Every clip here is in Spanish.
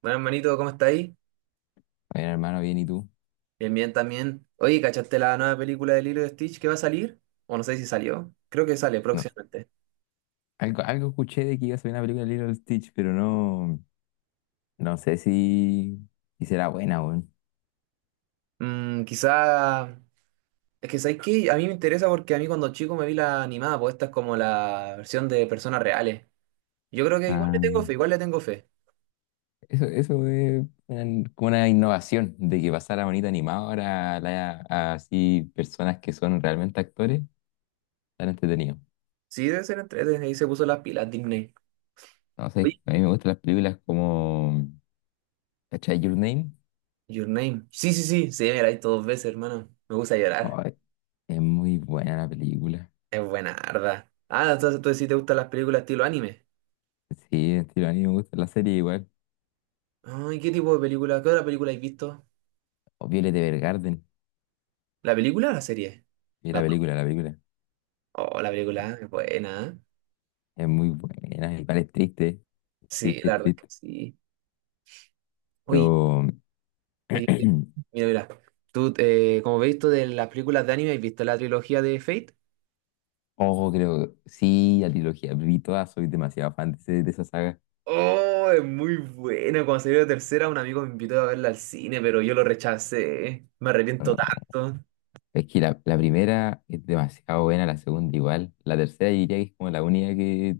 Bueno, hermanito, ¿cómo está ahí? Bueno, hermano, bien, ¿y tú? Bien, bien también. Oye, ¿cachaste la nueva película de Lilo y Stitch que va a salir? O no sé si salió. Creo que sale No, próximamente. algo escuché de que iba a salir una película de Lilo Stitch, pero no, no sé si será buena, weón. Mm, quizá. Es que sabéis que a mí me interesa porque a mí cuando chico me vi la animada, pues esta es como la versión de personas reales. Yo creo que igual le tengo Ah, fe, igual le tengo fe. Eso es como una innovación de que pasara bonita animada ahora a así personas que son realmente actores, tan entretenido. Sí, debe ser desde ahí se puso las pilas, Disney. No sé, Oye, a mí me gustan las películas como ¿Cachai Your Name? Your Name. Sí, sí, sí, sí, me la vi dos veces, hermano. Me gusta llorar. Ay, es muy buena la película. Es buena, arda. Ah, entonces tú sí te gustan las películas estilo anime. Sí, estilo, a mí me gusta la serie igual. Ay, ¿qué tipo de película? ¿Qué otra película has visto? O Violet Evergarden. ¿La película o la serie? Y La, la película, la película. oh, la película es buena, ¿eh? Es muy buena, igual es triste, Sí, triste, la verdad es que triste. sí. Uy, Pero, oye, mira, mira. Tú, como veis, tú de las películas de anime, ¿has visto la trilogía de Fate? ojo, creo, sí, la trilogía, vi todas, soy demasiado fan de esa saga. Oh, es muy buena. Cuando salió la tercera, un amigo me invitó a verla al cine, pero yo lo rechacé. Me No, arrepiento tanto. es que la primera es demasiado buena, la segunda igual. La tercera yo diría que es como la única que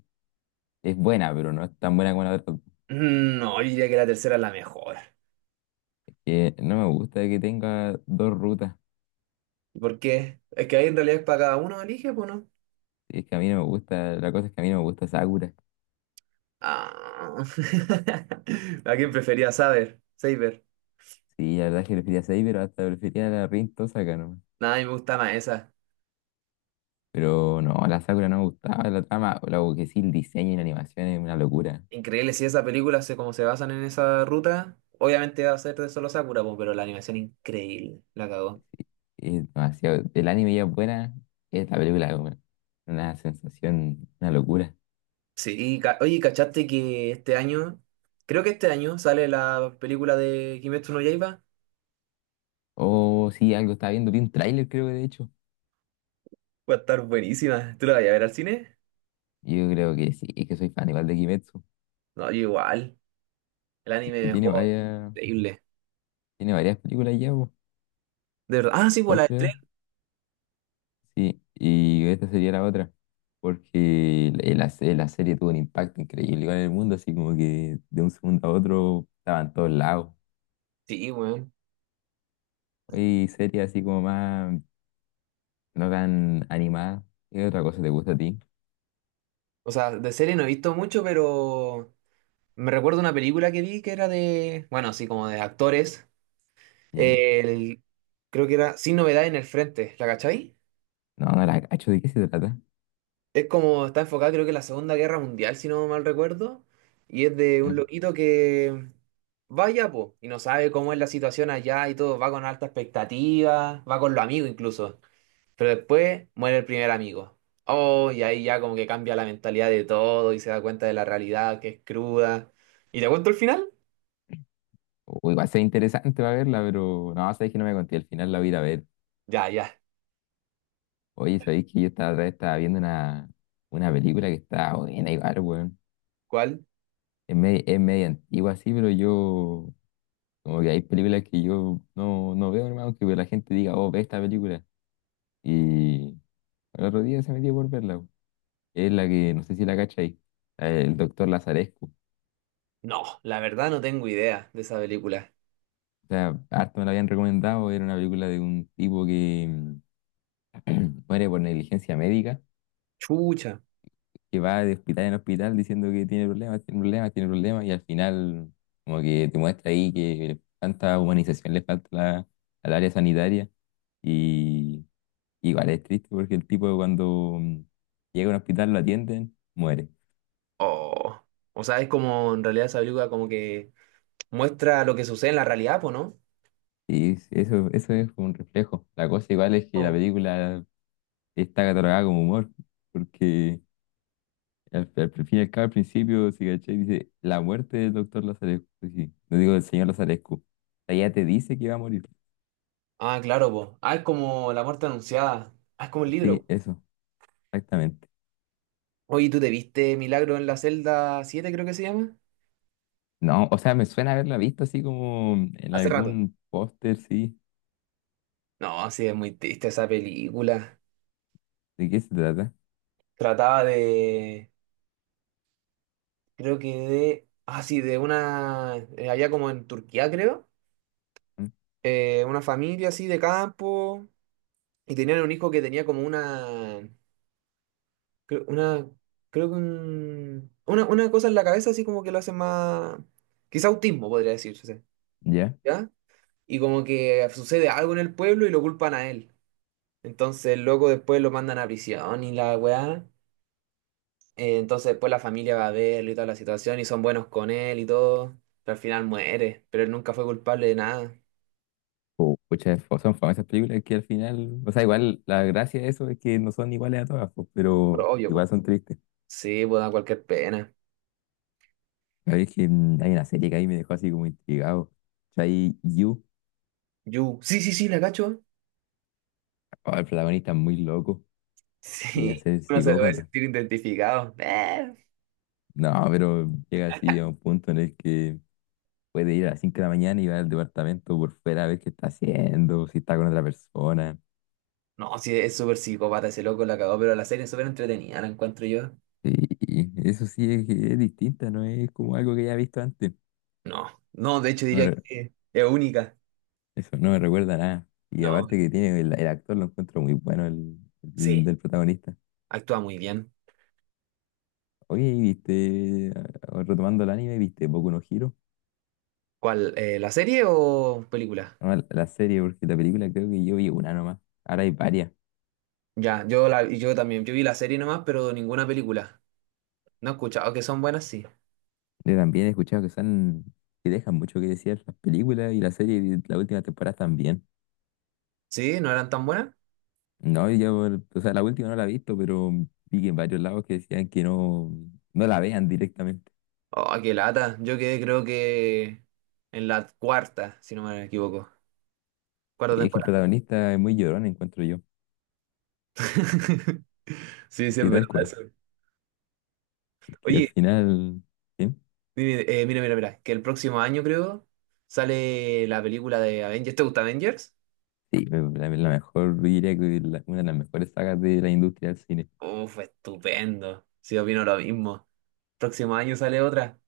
es buena, pero no es tan buena como la otra. Mm, no, yo diría que la tercera es la mejor. Que no me gusta que tenga dos rutas. ¿Por qué? Es que ahí en realidad es para cada uno, elige, pues no. Es que a mí no me gusta, la cosa es que a mí no me gusta Sakura. Ah. ¿A quién prefería saber? Saber. Sí, la verdad es que prefería Saber, pero hasta prefería la Rin Tosaka. Nada, a mí me gusta más esa. Pero no, la Sakura no me gustaba, la trama. Lo que sí, el diseño y la animación es una locura. Increíble, si esa película como se basan en esa ruta, obviamente va a ser de solo Sakura, po, pero la animación increíble, la cagó. Es demasiado. El anime ya es buena, es la película es una sensación, una locura. Sí, y oye, ¿cachaste que este año, creo que este año sale la película de Kimetsu no Yaiba? O sí, algo estaba viendo, vi un tráiler creo que de hecho. Va a estar buenísima. ¿Tú la vas a ver al cine? Yo creo que sí, es que soy fan igual de Kimetsu. No, yo igual. El Es anime que tiene mejor. varias, Increíble. tiene varias películas ya, po, De verdad. Ah, sí, pues la dos de tren. creo. Sí, y esta sería la otra. Porque la serie tuvo un impacto increíble igual en el mundo, así como que de un segundo a otro estaban todos lados. Sí, weón. Y series así como más no tan animada. ¿Qué otra cosa te gusta a ti? O sea, de serie no he visto mucho, pero me recuerdo una película que vi que era de, bueno, así como de actores. ¿Ya? El, creo que era Sin Novedad en el Frente, ¿la cachai? No, no la cacho, ¿de qué se trata? Es como está enfocada, creo que en la Segunda Guerra Mundial, si no mal recuerdo. Y es de ¿Ya? un loquito que vaya, po, y no sabe cómo es la situación allá y todo. Va con alta expectativa, va con los amigos incluso. Pero después muere el primer amigo. Oh, y ahí ya como que cambia la mentalidad de todo y se da cuenta de la realidad que es cruda. ¿Y te cuento el final? O igual sea interesante para verla, pero no, sabes que no me conté, al final la voy a ir a ver. Ya, ya. Oye, sabéis que yo estaba, otra vez estaba viendo una película que está buena igual, weón. ¿Cuál? Es media antigua así, pero yo, como que hay películas que yo no veo, hermano, que la gente diga, oh, ve esta película. Y el otro día se metió por verla, weón. Es la que, no sé si la cachai, la del doctor Lazarescu. No, la verdad no tengo idea de esa película. O sea, harto me la habían recomendado, era una película de un tipo que muere por negligencia médica, Chucha. que va de hospital en hospital diciendo que tiene problemas, tiene problemas, tiene problemas, y al final como que te muestra ahí que tanta humanización le falta a al área sanitaria. Y igual es triste porque el tipo, cuando llega a un hospital, lo atienden, muere. Oh, o sea, es como en realidad esa película como que muestra lo que sucede en la realidad, po, ¿no? Y eso es un reflejo. La cosa igual es que la Oh. película está catalogada como humor, porque... Al fin y al cabo, al principio, si cachai, dice la muerte del doctor Lazarescu. Sí, sí, no digo del señor Lazarescu. O sea, ya te dice que va a morir. Ah, claro, po. Ah, es como La muerte anunciada. Ah, es como el libro, Sí, po. eso, exactamente. Oye, ¿tú te viste Milagro en la celda siete, creo que se llama? No, o sea, me suena haberla visto así como en Hace rato. algún póster, sí. No, sí, es muy triste esa película. ¿De qué se trata? Trataba de, creo que de, ah, sí, de una, allá como en Turquía, creo, ¿Mm? Una familia así de campo, y tenían un hijo que tenía como una, creo, una, creo que una cosa en la cabeza así como que lo hace más. Quizá autismo podría decirse, ¿Ya? ¿ya? Y como que sucede algo en el pueblo y lo culpan a él. Entonces el loco después lo mandan a prisión y la weá. Entonces después la familia va a verlo y toda la situación y son buenos con él y todo. Pero al final muere, pero él nunca fue culpable de nada. O pucha, son famosas películas que al final, o sea, igual la gracia de eso es que no son iguales a todas, pues, pero Pero obvio, po. igual son tristes. Sí, pues da cualquier pena. La verdad es que hay una serie que ahí me dejó así como intrigado. O sea, ahí You, You sí, sí, sí, la cacho. oh, el protagonista es muy loco. Llega a Sí. ser Uno se debe psicópata. sentir identificado. No, pero llega así a un punto en el que puede ir a las 5 de la mañana y va al departamento por fuera a ver qué está haciendo, si está con otra persona. No, sí, es súper psicópata ese loco, la cagó, pero la serie es súper entretenida, la encuentro yo. Y eso sí es distinta, no es como algo que ya he visto antes. No, no, de hecho No diría me re- que es única. Eso no me recuerda a nada. Y No, aparte que tiene el actor, lo encuentro muy bueno, el sí, del protagonista. actúa muy bien. Oye, ¿viste? Ah, retomando el anime, ¿viste Boku no Hero? ¿Cuál? ¿La serie o película? No, la serie, porque la película creo que yo vi una nomás. Ahora hay varias. Ya, yo también, yo vi la serie nomás, pero ninguna película. No he escuchado que son buenas, sí. Yo también he escuchado que son, que dejan mucho que decir las películas y la serie, y la última temporada también. ¿Sí? ¿No eran tan buenas? No, y yo, o sea, la última no la he visto, pero vi que en varios lados que decían que no la vean directamente. Oh, qué lata. Yo quedé creo que en la cuarta, si no me equivoco. Cuarta Y es que el temporada. protagonista es muy llorón, encuentro yo. Sí, sí, es Sí, tal verdad cual. eso. Porque al Oye, final, sí, mire, mira, mira, mira, que el próximo año creo sale la película de Avengers. ¿Te gusta Avengers? sí, la mejor, yo diría que una de las mejores sagas de la industria del cine. Uf, estupendo. Sí, opino lo mismo. Próximo año sale otra.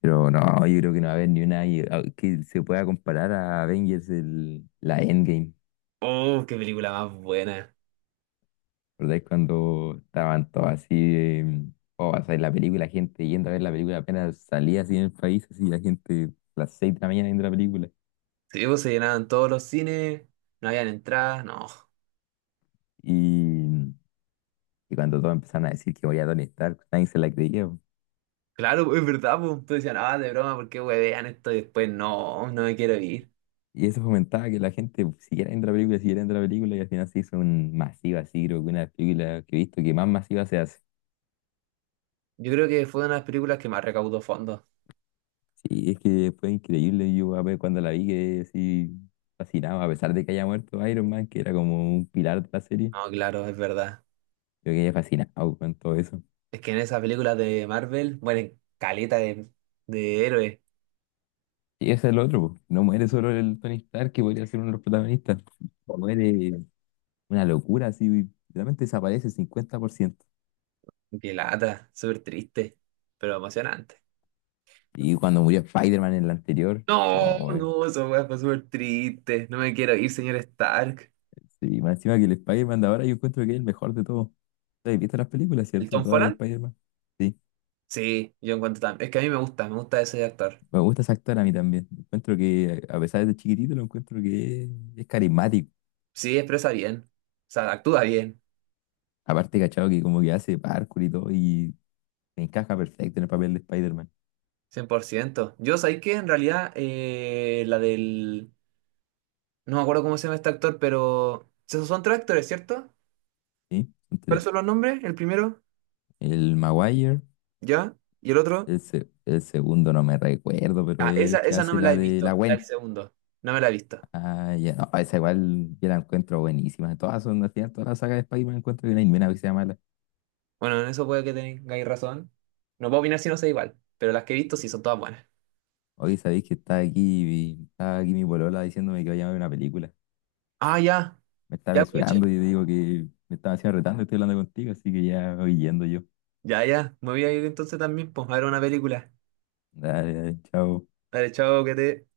Pero no, yo creo que no va a haber ni una que se pueda comparar a Avengers, la Endgame. Uf, qué película más buena. ¿Recordáis cuando estaban todos así, o sea, en la película, la gente yendo a ver la película apenas salía así en el país, así la gente a las 6 de la mañana viendo la película? Sí, pues se llenaban todos los cines, no habían entradas, no. Y, mm, y cuando todos empezaron a decir que moría Tony Stark, nadie se la creía, po. Claro, pues, es verdad, pues. Tú decías, ah, de broma, ¿por qué huevean esto? Y después, no, no me quiero ir. Y eso fomentaba que la gente siguiera viendo la película, siguiera viendo la película, y al final se hizo un masivo así, creo que una de las películas que he visto que más masiva se hace. Yo creo que fue una de las películas que más recaudó fondos. Sí, es que fue increíble, yo a ver cuando la vi que así fascinado, a pesar de que haya muerto Iron Man, que era como un pilar de la serie. No, claro, es verdad. Yo quedé fascinado con todo eso. Es que en esas películas de Marvel mueren caleta de, héroes. Y ese es el otro, po. No muere solo el Tony Stark, que podría ser uno de los protagonistas. No muere, una locura, así, realmente desaparece el 50%. Qué lata, súper triste, pero emocionante. Y cuando murió Spider-Man en el anterior, No, oh, no, esa weá fue súper triste. No me quiero ir, señor Stark. sí, más encima que el Spider-Man de ahora, yo encuentro que es el mejor de todos. ¿Has visto las películas, ¿El cierto? Tom Todas de Holland? Spider-Man. Sí, Sí, yo encuentro también. Es que a mí me gusta ese actor. me gusta ese actor a mí también. Encuentro que, a pesar de ser chiquitito, lo encuentro que es carismático. Sí, expresa bien. O sea, actúa bien, Aparte, cachado, que como que hace parkour y todo, y encaja perfecto en el papel de Spider-Man. 100%. Yo sabía que en realidad, la del. No me acuerdo cómo se llama este actor, pero. Esos son tres actores, ¿cierto? ¿Sí? ¿Cuáles son los nombres? El primero, El Maguire, ya, y el otro. el segundo no me recuerdo, pero Ah, es esa, el que esa no hace me la la he de la visto, la del Gwen. segundo. No me la he visto. Ah, ya, no, esa igual yo la encuentro buenísima. Todas son, al final, toda la saga de Spider-Man encuentro que no hay ni una que sea mala. Bueno, en eso puede que tengáis razón. No puedo opinar si no sé igual, pero las que he visto sí son todas buenas. Hoy sabéis que está aquí mi polola diciéndome que vaya a ver una película. Ah, ya, Me está ya aproveche. resurando y yo digo que me estaba haciendo retando, estoy hablando contigo, así que ya voy yendo yo. Ya, ya, me voy a ir entonces también, pues, a ver una película. Dale, dale, chao. Dale, chao, que te...